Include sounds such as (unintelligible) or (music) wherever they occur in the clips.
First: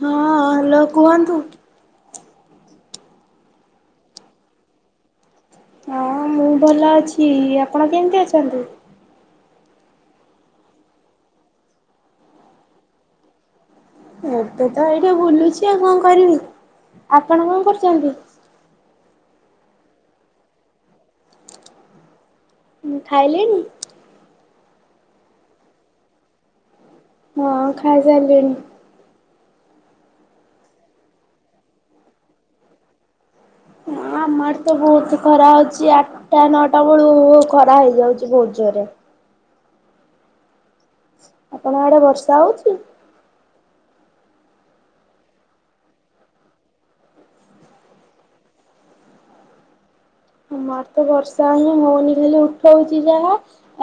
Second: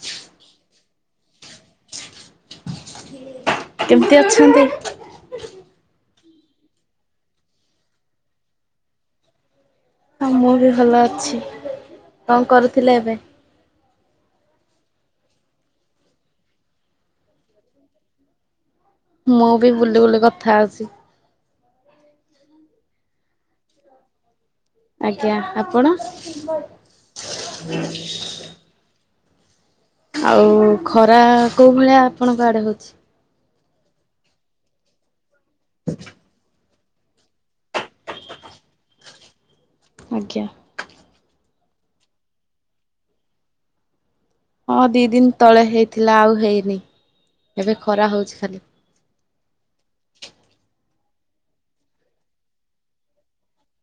ହଁ ହ୍ୟାଲୋ କୁହନ୍ତୁ। କେମିତି ଅଛନ୍ତି? ହଁ ମୁଁ ଭଲ ଅଛି ଆପଣ କେମିତି ଅଛନ୍ତି? ହଁ ମୁଁ ବି ଭଲ ଅଛି କଣ କରୁଥିଲି ଏବେ? ଏବେ ତ ଏଇଠି ବୁଲୁଛି ଆଉ କଣ କରିବି ଆପଣ କଣ କରୁଛନ୍ତି? ମୁଁ ବି ବୁଲି ବୁଲି କଥା ହଉଚି। ଖାଇଲେଣି। ଆଜ୍ଞା ଆପଣ? ହଁ ଖାଇ ସାରିଲିଣି। ଆଉ ଖରା କୋଉ ଭଳିଆ ଆପଣଙ୍କ ଆଡେ ହଉଛି। ହଁ ଆମ ଆଡେ ତ ବହୁତ। ଖରା ହଉଛି ଆଠଟା ନଅ ସେଟା ବେଳୁ ଖରା ହେଇଯାଉଛି ବହୁତ ଜୋରରେ। ଆଜ୍ଞା। ଆପଣଙ୍କ ଆଡେ ବର୍ଷା ହଉଛି? ହଁ ଦି ଦିନ ତଳେ ହେଇଥିଲା ଆଉ ହେଇନି ଏବେ ଖରା ହଉଛି ଖାଲି। ମର ତ ବର୍ଷା ହିଁ ହଉନି ଖାଲି ଉଠଉଛି ଯାହା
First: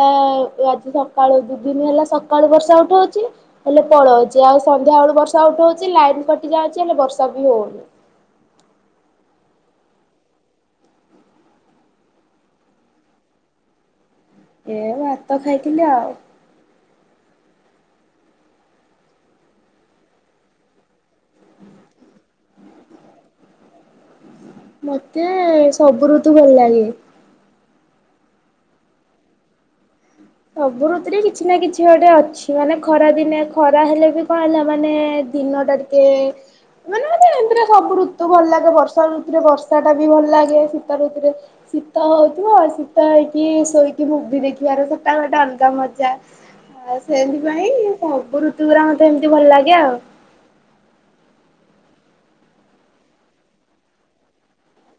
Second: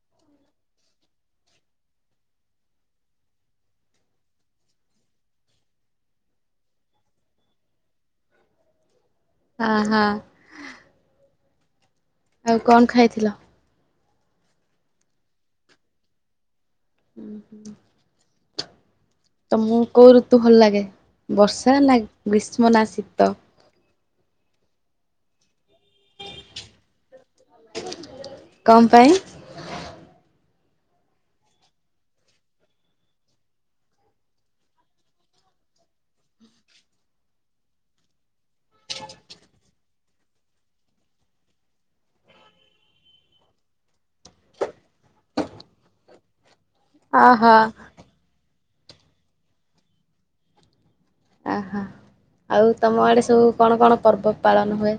ଏ ଆଜି ସକାଳୁ ଦି ଦିନ ହେଲା ସକାଳୁ ବର୍ଷା ଉଠଉଛି ହେଲେ ପଳଉଛି ଆଉ ସନ୍ଧ୍ୟା ବେଳୁ ବର୍ଷା ଉଠଉଛି ଲାଇନ କଟି ଯାଉଛି ହେଲେ ବର୍ଷା ବି ହଉନି। ହ ହଁ। ଆଉ କଣ ଖାଇଥିଲ? ଏ ଭାତ ଖାଇଥିଲି ଆଉ। ହୁଁ ହୁଁ। ତମୁ କୋଉ ଋତୁ ଭଲ ଲାଗେ ବର୍ଷା ନାଁ ଗ୍ରୀଷ୍ମ ନାଁ ଶୀତ? ମତେ ସବୁ ଋତୁ ଭଲ ଲାଗେ। କଁ ପାଇଁ? ସବୁ ଋତୁରେ କିଛି ନାଁ କିଛି ଗୋଟେ ଅଛି ମାନେ ଖରା ଦିନେ ଖରା ହେଲେ ବି କଣ ହେଲା ମାନେ ଦିନଟା ଟିକେ ମାନେ ମତେ ଏନ୍ତିରେ ସବୁ ଋତୁ ଭଲ ଲାଗେ ବର୍ଷା ଋତୁରେ ବର୍ଷାଟା ବି ଭଲ ଲାଗେ ଶୀତ ଋତୁରେ ଶୀତ ହଉଥୁବ ଶୀତ ହେଇକି ଶୋଇକି ମୁଭିି ଦେଖିବାର ତ ତା ଗୋଟେ ଅଲଗା ମଜା। ହଁ ଅହ। ସେଇଥିପାଇଁ ସବୁ ଋ ତୁରା ମତେ ଏମତି ଭଲ ଲାଗେ ଆଉ। ଆଃ ଆଉ ତମ ଆଡ଼େ ସବୁ କଣ କଣ ପର୍ବ ପାଳନ ହୁଏ?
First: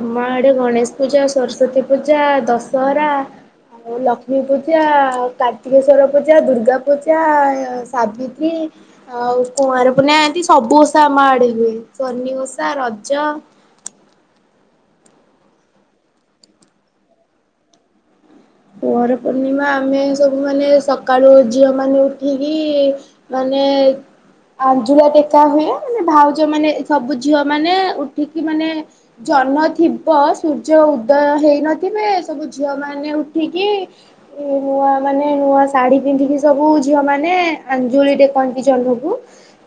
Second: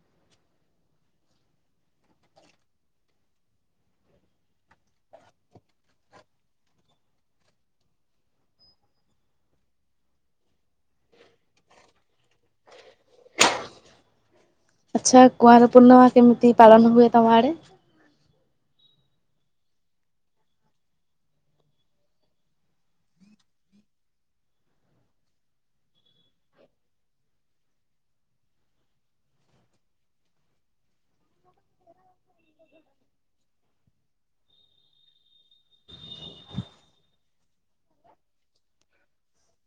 ଆମ ଆଡ଼େ ଗଣେଶ ପୂଜା ସରସ୍ଵତୀ ପୂଜା ଦଶହରା ଆଉ ଲକ୍ଷ୍ମୀ ପୂଜା ଆଉ କାର୍ତ୍ତିକେଶ୍ଵର ପୂଜା ଦୁର୍ଗା ପୂଜା ସାବିତ୍ରୀ ଆଉ କୁଆଁର ପୁନେଇ ଆଦି ସବୁ ଓଷା ଆମ ଆଡ଼େ ହୁଏ। ସନି ଓଷା ରଜ ଆଚ୍ଛା କୁଆଁର ପୂର୍ଣ୍ଣମା କେମିତି ପାଳନ ହୁଏ ତମ ଆଡ଼େ? କୁଆଁର ପୂର୍ଣ୍ଣିମା ଆମେ ସବୁ ମାନେ ସକାଳୁ ଝିଅମାନେ ଉଠିକି ମାନେ ଆଞ୍ଜୁଳା ଟେକା ହୁଏ ମାନେ ଭାଉଜମାନେ ସବୁ ଝିଅମାନେ ଉଠିକି ମାନେ ଜହ୍ନ ଥିବ ସୂର୍ଯ୍ୟ ଉଦୟ ହେଇନଥିବେ ସବୁ ଝିଅମାନେ ଉ ଉଠିକି ନୂଆ ମାନେ ନୂଆ ଶାଢୀ ପିନ୍ଧିକି ସବୁ ଝିଅମାନେ ଆଞ୍ଜୁଳି ଟେକନ୍ତି ଜହ୍ନକୁ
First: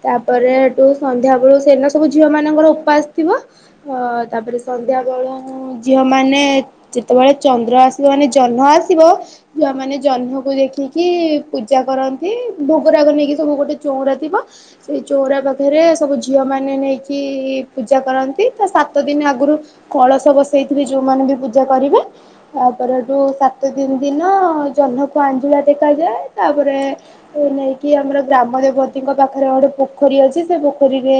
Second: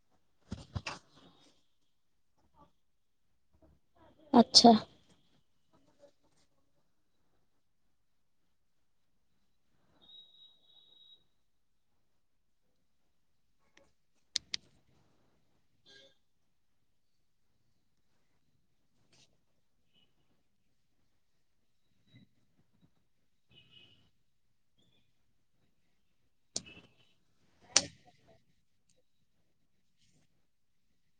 ତାପରେ ହେଠୁ ସନ୍ଧ୍ୟା ବେଳୁ ସେ ଦିନ ସବୁ ଝିଅମାନଙ୍କର ଓପାସ ଥିବ ହଁ ତାପରେ ଆଚ୍ଛା। ସନ୍ଧ୍ୟା ବେଳ ଉଁ ଝିଅମାନେ ଯେତବେଳେ ଚନ୍ଦ୍ର ଆସିବ ଆନେ ଜହ୍ନ ଆସିବ ଯୁଆମାନେ ଜହ୍ନକୁ ଦେଖିକି ପୂଜା କରନ୍ତି ଭୋଗରାଗ ନେଇକି ସବୁ ଗୋଟେ ଚୋଉଁରା ଥିବ ସେଇ ଚୋଉଁରା ପାଖରେ ସବୁ ଝିଅମାନେ ନେଇକି ପୂଜା କରନ୍ତି ତା ସାତ ଦିନି ଆଗୁରୁ କଳସ ବସେଇଥିବେ ଯୋଉମାନେ ବି ପୂଜା କରିବେ। ତାପରେ ରୁ ସାତ ଦିନି ଦିନ ଜହ୍ନକୁ ଆଞ୍ଜୁଳା ଟେକାଯାଏ ତାପରେ ନେଇକି ଆମର ଗ୍ରାମ ଦେବତୀଙ୍କ ପାଖରେ ଗୋଟେ ପୋଖରୀ ଅଛି ସେ ପୋଖରୀରେ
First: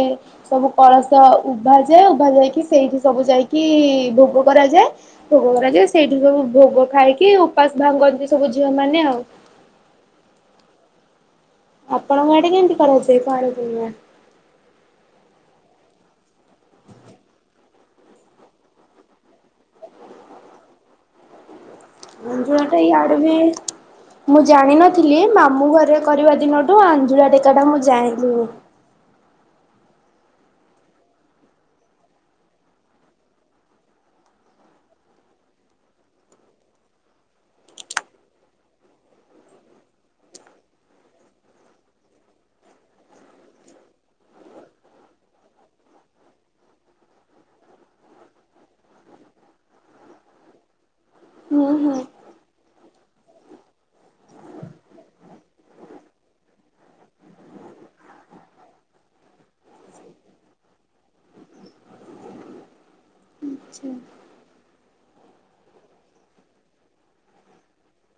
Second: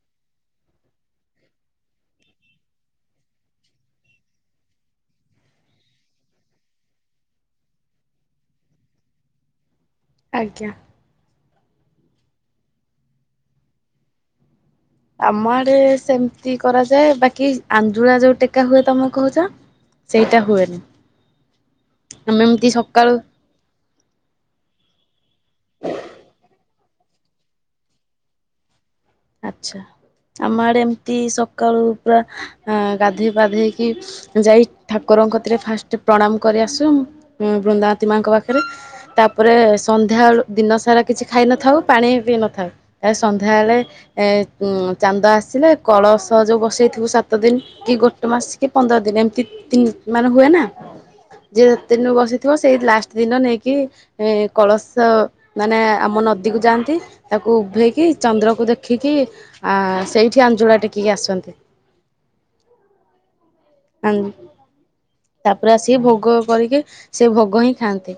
ସବୁ କଳସ ଉଭାଯାଏ ଉଭା ଯାଇକି ସେଇଠି ସବୁ ଯାଇକି ଭୋଗ କରାଯାଏ ଭୋଗ କରାଯାଏ ସେଇଠି ସବୁ ଭୋଗ ଖାଇକି ଉପାସ ଭାଙ୍ଗନ୍ତି ସବୁ ଝିଅମାନେ ଆଉ। ଆଜ୍ଞା‌। ଆପଣଙ୍କ ଆଡ଼େ କେନ୍ତି କରାଯାଏ କୁଆଁର ପୁର୍ଣିମା? ଆମ ଆଡ଼େ ସେମତି କରାଯାଏ ବାକି ଆଞ୍ଜୁଳା ଯୋଉ ଟେକା ହୁଏ ତମେ କୋହୁଚ ସେଇଟା ହୁଏନି। ଆମେ ଏମିତି ଆଞ୍ଜୁଳାଟା ସକାଳୁ ଇଆଡ଼େ ବି ମୁଁ ଜାଣିନଥିଲି ମାମୁଁ ଘରେ କରିବା ଦିନ ଠୁ ଆଞ୍ଜୁଳା ଟେକାଟା ମୁଁ ଯାଣିଲିଣି। ଆଚ୍ଛା ଆମ ଆଡ଼େ ଏମତି ସକାଳୁ ପୁରା ଅଁ ଗାଧେଇ ପାଧେଇକି ଯାଇ ଠାକୁରଙ୍କ କତିରେ ଫାଷ୍ଟ ପ୍ରଣାମ କରି ଆସୁ ଉଁ ବୃନ୍ଦାବତୀ ମାଙ୍କ ପାଖରେ ତାପରେ ସନ୍ଧ୍ୟାଅଳୁ ଦିନ ସାରା କିଛି ଖାଇନଥାଉ ପାଣି ପିଇ ନଥାଉ ଏ ସନ୍ଧ୍ୟାଏଳେ ଏ ଉଁ ଚାନ୍ଦ ଆସିଲେ କଳସ ଯୋଉ ବସେଇଥିବୁ ସାତ ଦିନ କି ଗୋଟେ ମାସ କି ପନ୍ଦର ଦିନ ଏମତି ତି ମାନେ ହୁଏ ନାଁ ଯିଏ ହୁଁ ଯେତେ ହୁଁ ଦିନରୁ ବସିଥିବ ସେଇ ଲାଷ୍ଟ ଦିନ ନେଇକି ଏ କଳସ ମାନେ ଆମ ନଦୀକୁ ଯାଆନ୍ତି ତାକୁ ଉଭେଇକି ଚନ୍ଦ୍ରକୁ ଦେ ଖିକି ଆ ସେଇଠି ଆଞ୍ଜୁଳା ଟେକିକି ଆସନ୍ତି। ଆଁ ତାପରେ ଆସିକି ଭୋଗ କରିକି ସେଇ ଭୋଗ ହିଁ ଖାଆନ୍ତି।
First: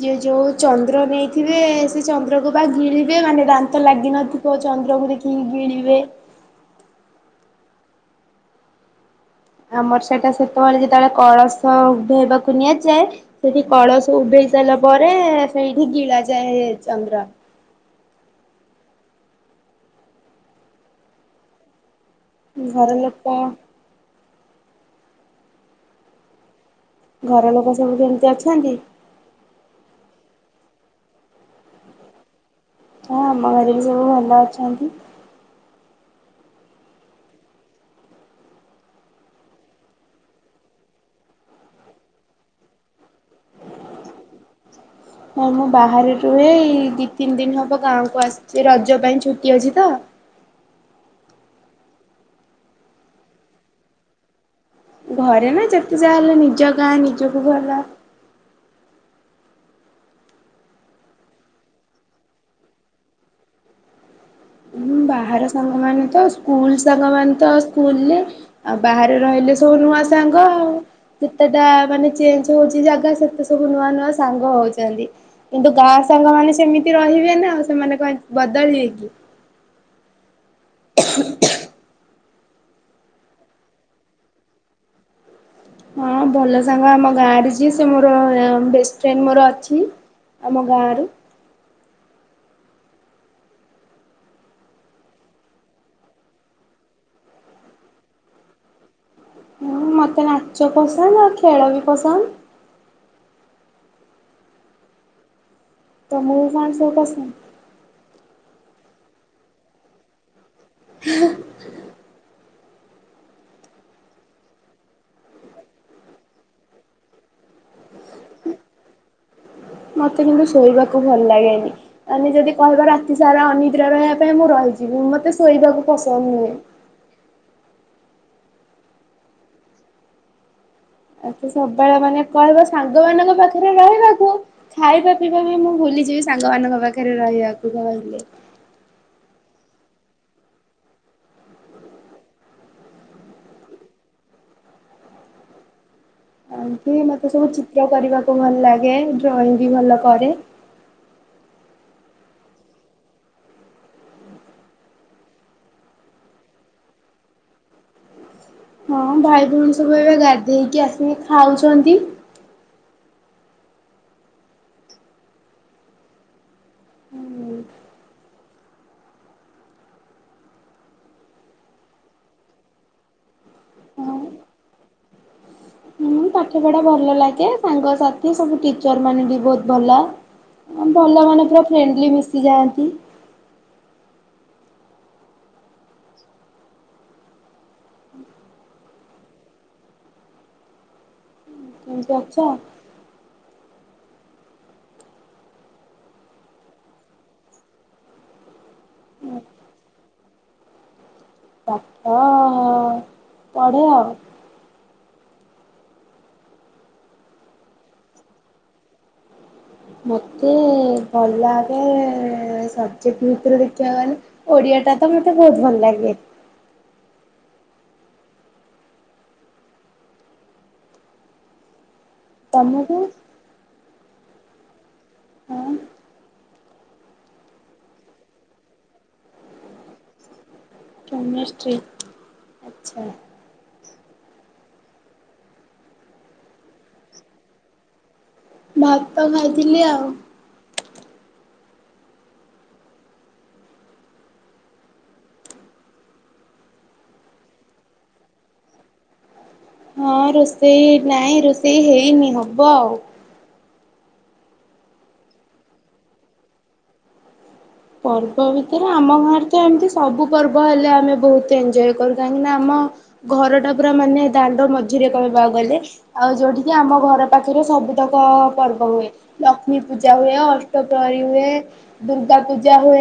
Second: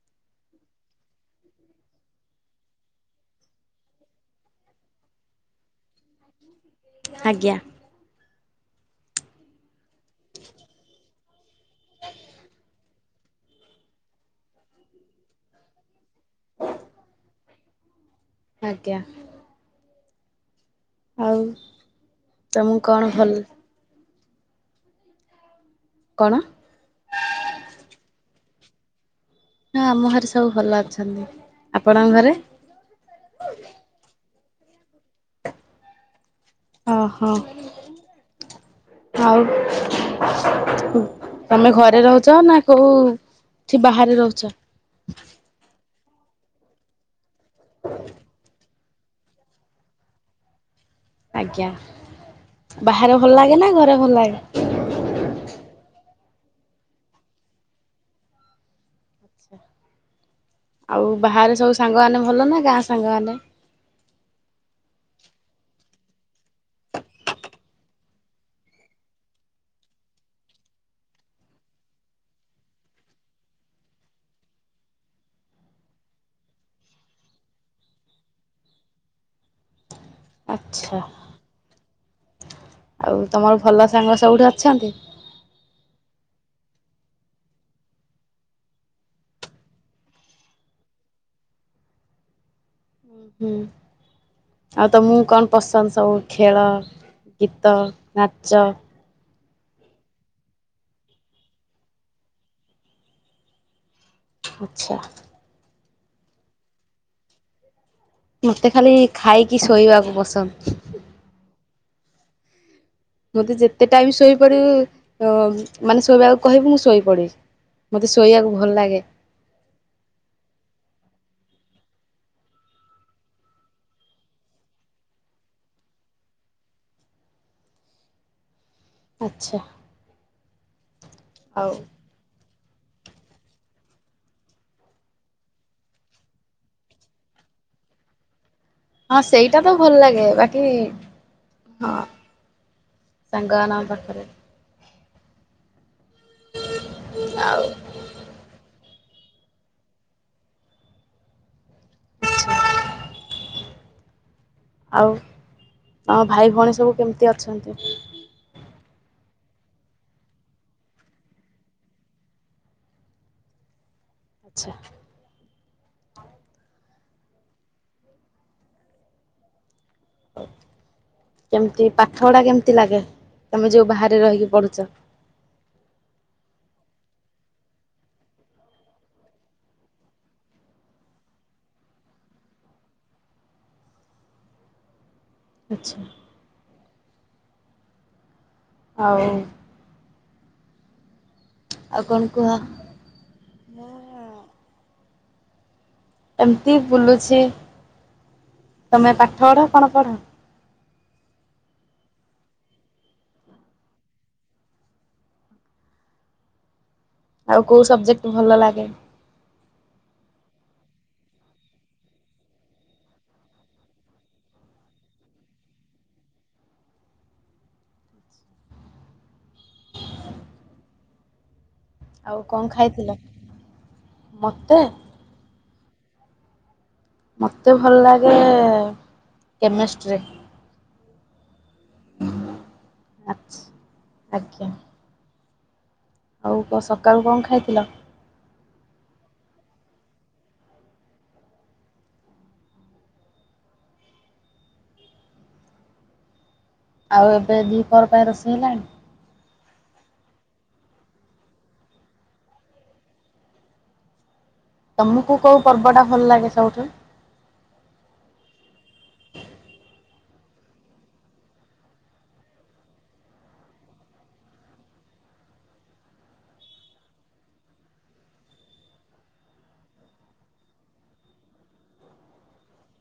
ଯିଏ ଯୋଉ ଚନ୍ଦ୍ର ନେଇଥିବେ ସେ ଚନ୍ଦ୍ରକୁ ବା ଗିଳିବେ ମାନେ ଦାନ୍ତ ଲାଗିନଥିବ ଚନ୍ଦ୍ରକୁ ଦେଖିକି ଗିଳିବେ। ଆଜ୍ଞା। ଆମର ସେଟା ସେତୋଳେ ଯେତୋଳେ କଳସ ତ ଉଭେଇବାକୁ ନିଆଯା ଯାଏ ସେଠି କଳସ ଉଭେଇ ସାଇଲା ପରେ ସେଇଠି ଗିଳା ଯାଏ ଚନ୍ଦ୍ର। ଆଜ୍ଞା। ଆଉ ତମୁକୁ ଘର କଣ ଭଲ୍ ଲୋକ କଣ? ଘର ଲୋକ ସବୁ କେମତି ଅଛନ୍ତି? ହଁ ଆମ ଘରେ ସବୁ ଭଲ ଅଛନ୍ତି। ଆପଣଙ୍କ ଘରେ? ହଁ ଆମ ଘରେ ବି ସବୁ ଭଲ ଅଛ ଅନ୍ତି। ଅହ ଆଉ ତମେ ଘରେ ରହୁଚ ନାଁ କୋଉ ଠି ବାହାରେ ରହୁଚ? ହଁ ମୁଁ ବାହାରେ ରୁଏ ଏଇ ଦି ତିନି ଦିନ ହବ ଗାଁକୁ ଆସିଛି ରଜ ଜ ପାଇଁ ଛୁଟି ଅଛି ତ ଆଜ୍ଞା ବାହାରେ ଭଲ ଲାଗେ ନା ଘରେ ଭଲ ଲାଗେ? ଘରେ ନା ଯେତେ ଯାହା ହେଲେ ନିଜ ଗାଁ ନିଜକୁ ଭଲ। ଆଉ ବାହାରେ ସବୁ ସାଙ୍ଗ ମେନେ ଭଲ ନା ଗାଁ ସାଙ୍ଗ ମାନେ? ବାହାର ସାଙ୍ଗମାନୋନ ତ ସ୍କୁଲ ସାଙ୍ଗମାନୋନ ତ ସ୍କୁଲରେ ଆଉ ବାହାରେ ରହିଲେ ସବୁ ନୂଆ ସାଙ୍ଗ ଆଉ ଯେତେଟା ମାନେ ଚେଞ୍ଜ ହଉଛି ଜାଗା ସେତେ ସବୁ ନୂଆ ନୂଆ ସାଙ୍ଗ ହଉଛନ୍ତି କିନ୍ତୁ ଗାଁ ସାଙ୍ଗ ମାନ ସେମିତି ରହିବେ ନା ସେମାନେ କ ବଦଳିବେ କି ଆଚ୍ଛା ଆଉ ତମର ଭଲ ସାଙ୍ଗ ସବୁଠି ଅଛନ୍ତି। ହଁ ଭଲ ସାଙ୍ଗ ଆମ ଗାଁରେ ଯି ସେ ମୋର ବେଷ୍ଟ ଫ୍ରେଣ୍ଡ ମୋର ଅଛି ଆମ ଗାଁ ର ହୁଁ ଆଉ ତ ମୁଁ କଣ ପସନ୍ଦ ସବୁ ଖେଳ ଗୀତ ନାଚ ହଁ ମତେ ନାଚ ପସନ୍ଦ ଆଉ ଖେଳ ବି ପସନ୍ଦ। ଆଚ୍ଛା। ତ ମୁଳ ଫଣ ସଟସ ମତେ ଖାଲି ଖାଇକି ଶୋଇବାକୁ ପସନ୍ଦ। (unintelligible) ମୋତେ ଯେତେ ଟାଇମ ଶୋଇପଡ଼ିବୁ ମାନେ ଶୋଇବାକୁ କହିବୁ ମୁଁ ଶୋଇପଡ଼ିବି ମୋତେ ଶୋଇବାକୁ ଭଲ ଲାଗେ। ମତେ କିନ୍ତୁ ଶୋଇବାକୁ ଭଲ ଲାଗେନି ମାନେ ଯଦି କହିବା ରାତି ସାରା ଅନିଦ୍ରା ରହିବା ପାଇଁ ମୁଁ ରହିଛିିବି ମତେ ଶୋଇବାକୁ ପସନ୍ଦ ନୁହେଁ। ଆଚ୍ଛା। ଆଛ ସବୁବେଳେ ମାନେ କ ବ ସାଙ୍ଗ ମାନଙ୍କ ପାଖରେ ରହିବାକୁ ଖାଇବା ପିଇବା ବି ମୁଁ ଭୁଲିଯିବି ସାଙ୍ଗ ମାନଙ୍କ ପାଖରେ ରହିବାକୁ କହିଲେ ହଁ ସେଇଟା ତ ଭଲ ଲାଗେ ବାକି ହଁ ସାଙ୍ଗମାନଙ୍କ ପାଖରେ ଏ ମତେ ସବୁ ଚିତ୍ର କରିବାକୁ ଭଲ ଲାଗେ। ଆ ଡ୍ରଇଂ ବି ଭଲ କରେ। ଆଚ୍ଛା ଆଉ ତମ ଭାଇ ଭଉଣୀ ସବୁ କେମିତି ଅଛନ୍ତି। ହଁ ଭାଇ ଭଉଣୀ ସବୁ ଏବେ ଗାଧେଇକି ଆସି ଖାଉଛନ୍ତି। ଆଚ୍ଛା। ହୁଁ। କେମିତି ପାଠ ପଢା କେମିତି ଲାଗେ ତମେ ଯୋଉ ବାହାରେ ହଁ ରହିକି ପଢୁଛ। ପାଠ ପଢା ଭଲ ଲାଗେ ସାଙ୍ଗସାଥି ସବୁ ଟିଚର ମାନେ ବି ବହୁତ ଭଲ ଭଲ ମାନ ପୁରା ଫ୍ରେଣ୍ଡଲି ମିଶିଯାଆନ୍ତି। ଆଚ୍ଛା। ଆଉ ଏମିତି ଅଛ ଆଉ। ଆଖଙ୍କୁହା। ମୂର ଏମିତି ବୁଲୁଛି। ତମେ ପାଠ ପଢ କଣ ପଢ? ପାଠ ପଢେ ଆଉ। ଆଉ କୋଉ ସବଜେକ୍ଟ ଭଲ ଲାଗେ? ମତେ ଭଲ ଲାଗେ ସବଜକ୍ଟ ଭିତରେ ଦେଖିବାକୁ ଗଲେ ଓଡିଆ ଟା ତ ମତେ ବହୁତ ଭଲ ଲାଗେ। ଆଉ କଣ ତମକୁ? ଖାଇଥିଲ? ମତେ ହଁ ମୋତେ ଭଲ ଲାଗେ କେମିଷ୍ଟ୍ରିରେ ସମ ଆଚ୍ଛା। ଆଚ୍ଛା। ଆଜ୍ଞା। ଆଉ କ ସକାଳୁ କଣ ଖାଇଥିଲ? ଭାତ ଖାଇଥିଲି ଆଉ। ଆଉ ଏବେ ଦି ପହର ପାଇଁ ରୋଷେଇ ହେଲାଣି? ହଁ ରୋଷେଇ ନାଇଁ ରୋଷେଇ ହେଇନି ହବ ଆଉ। ତମକୁ କୋଉ ପର୍ବ ଟା ଭଲ ଲାଗେ ସବୁଠୁ? ପର୍ବ ଭିତରେ ଆମ ଗାଁରେ ତ ଏମିତି ସବୁ ପର୍ବ ହେଲେ ଆମେ ବହୁତ ଏନଜୟ କରୁ। କାହିଁକିନା ଆମ ଘରଟା ପୁରା ମାନେ ଦାଣ୍ଡ ମଝିରେ କହିବାକୁ ଗଲେ ଆଉ ଯୋଉଠିକି ଆମ ଘର ପାଖରେ ସବୁତକ ପର୍ବ ହୁଏ ଲକ୍ଷ୍ମୀ ପୂଜା ହୁଏ, ଅଷ୍ଟପ୍ରହରୀ ହୁଏ, ଦୁର୍ଗା ପୂ ଜା ହୁଏ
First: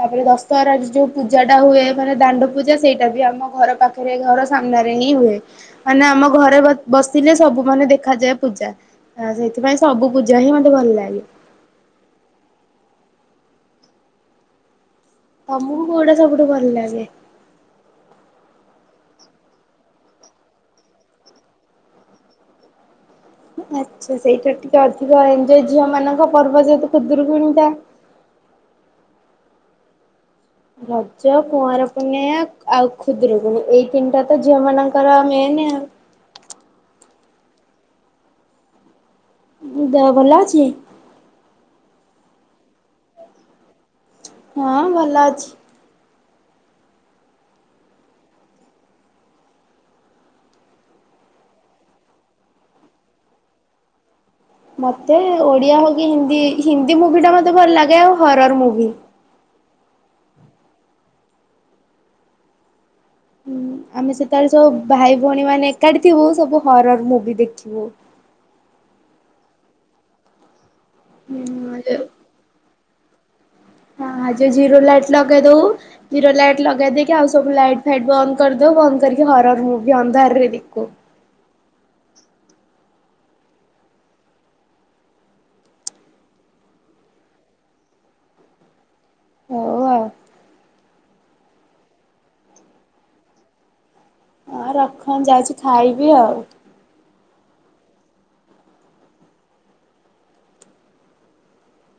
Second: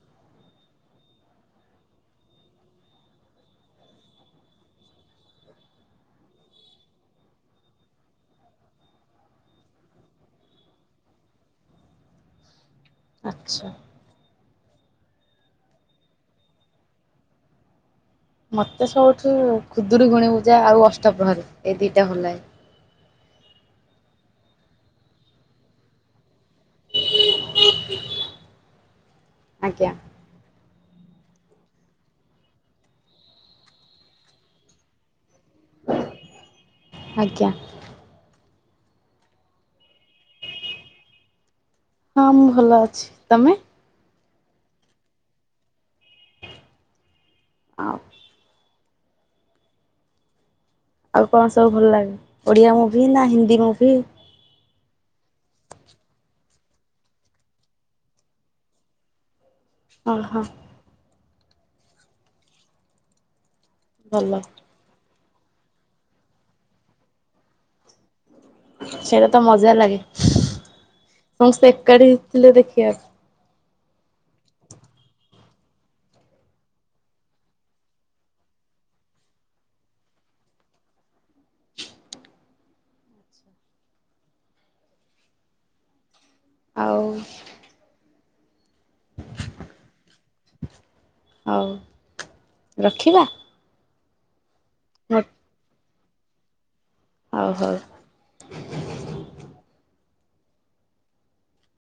ତାପରେ ଦଶହରା ରେ ଯୋଉ ପୂଜା ଟା ହୁଏ ମାନେ ଦାଣ୍ଡ ପୂଜା ସେଇଟା ବି ଆମ ଘର ପାଖରେ ଘର ସାମ୍ନାରେ ହିଁ ହୁଏ ମାନେ ଆମ ଘରେ ବସିଲେ ସବୁ ମାନେ ଦେଖାଯାଏ ପୂଜା ସେଇଥିପାଇଁ ସବୁ ପୂଜା ହିଁ ମତେ ଭଲ ଲାଗେ। ଆଚ୍ଛା ତମୁକୁ କୋଉଟା ସବୁଠୁ ଭଲ ଲାଗେ? ମତେ ସବୁଠୁ ଖୁଦୁରୁକୁଣୀ ପୂଜା ଆଉ ଅଷ୍ଟପ୍ରହରୀ ଏଇ ଦି ଟା ଭଲ ଲାଗେ। ଆଚ୍ଛା ସେଇଟା ଟିକେ ଅଧିକ ଏନଜୟ ଝିଅ ମାନଙ୍କ ପର୍ବ ଯେହେତୁ ଖୁଦୁରୁକୁଣୀ ଟା ଆଜ୍ଞା ରଜ କୁଆଁର ପୂଣିଆ ଆଉ ଖୁଦୁରୁକୁଣୀ ଏଇ ତିନିଟା ତ ଝିଅ ମାନଙ୍କର ମେନେ ଆଉ। ଆଜ୍ଞା ଉ ଦେହ ଭଲ ଅଛି? ହଁ ମୁଁ ଭଲ ଅଛି ତମେ? ହଁ ଭଲ ଅଛି। ଆଉ ଆଉ କଣ ସବୁ ଭଲ ଲାଗେ ଓଡ଼ିଆ ମୁଭି ନା ହିନ୍ଦୀ ମୁଭି? ମତେ ଓଡ଼ିଆ ହଉ କି ହିନ୍ଦୀ ହିନ୍ଦୀ ମୁଭି ଟା ମତେ ଭଲ ଲାଗେ ଆଉ ହରର ମୁଭି। ଓ ହ ଆମେ ଭଲ ସେତେବେଳେ ସବୁ ଭାଇ ଭଉଣୀ ମାନେ ଏକାଠି ଥିବୁ ସବୁ ହରର ମୁଭି ଦେଖିବୁ। ସେଇଟା ତ ମଜା ଲାଗେ। ସମସ୍ତେ ଏକାଠି ଥିଲେ ଦେଖିବାକୁ। ହଁ ଆଉ ଯୋଉ ଜିରୋ ଲାଇଟ ଲଗେଇ ଦଉ ଜିରୋ ଲାଇଟ ଲଗେଇ ଦେଇକି ଆଉ ସବୁ ଲାଇଟ ଫାଇଟ ବନ୍ଦ କରି ଦଉ ବନ୍ଦ କରିକି ହରର ମୁଭି ଅନ୍ଧାରରେ ଦେଖୁ। ଆଉ ହଉ ଆଉ ହଉ ରଖିବା? ହଁ ରଖନ ଯାଉଛି ଖାଇ ବି ଆଉ ହଉ ହଉ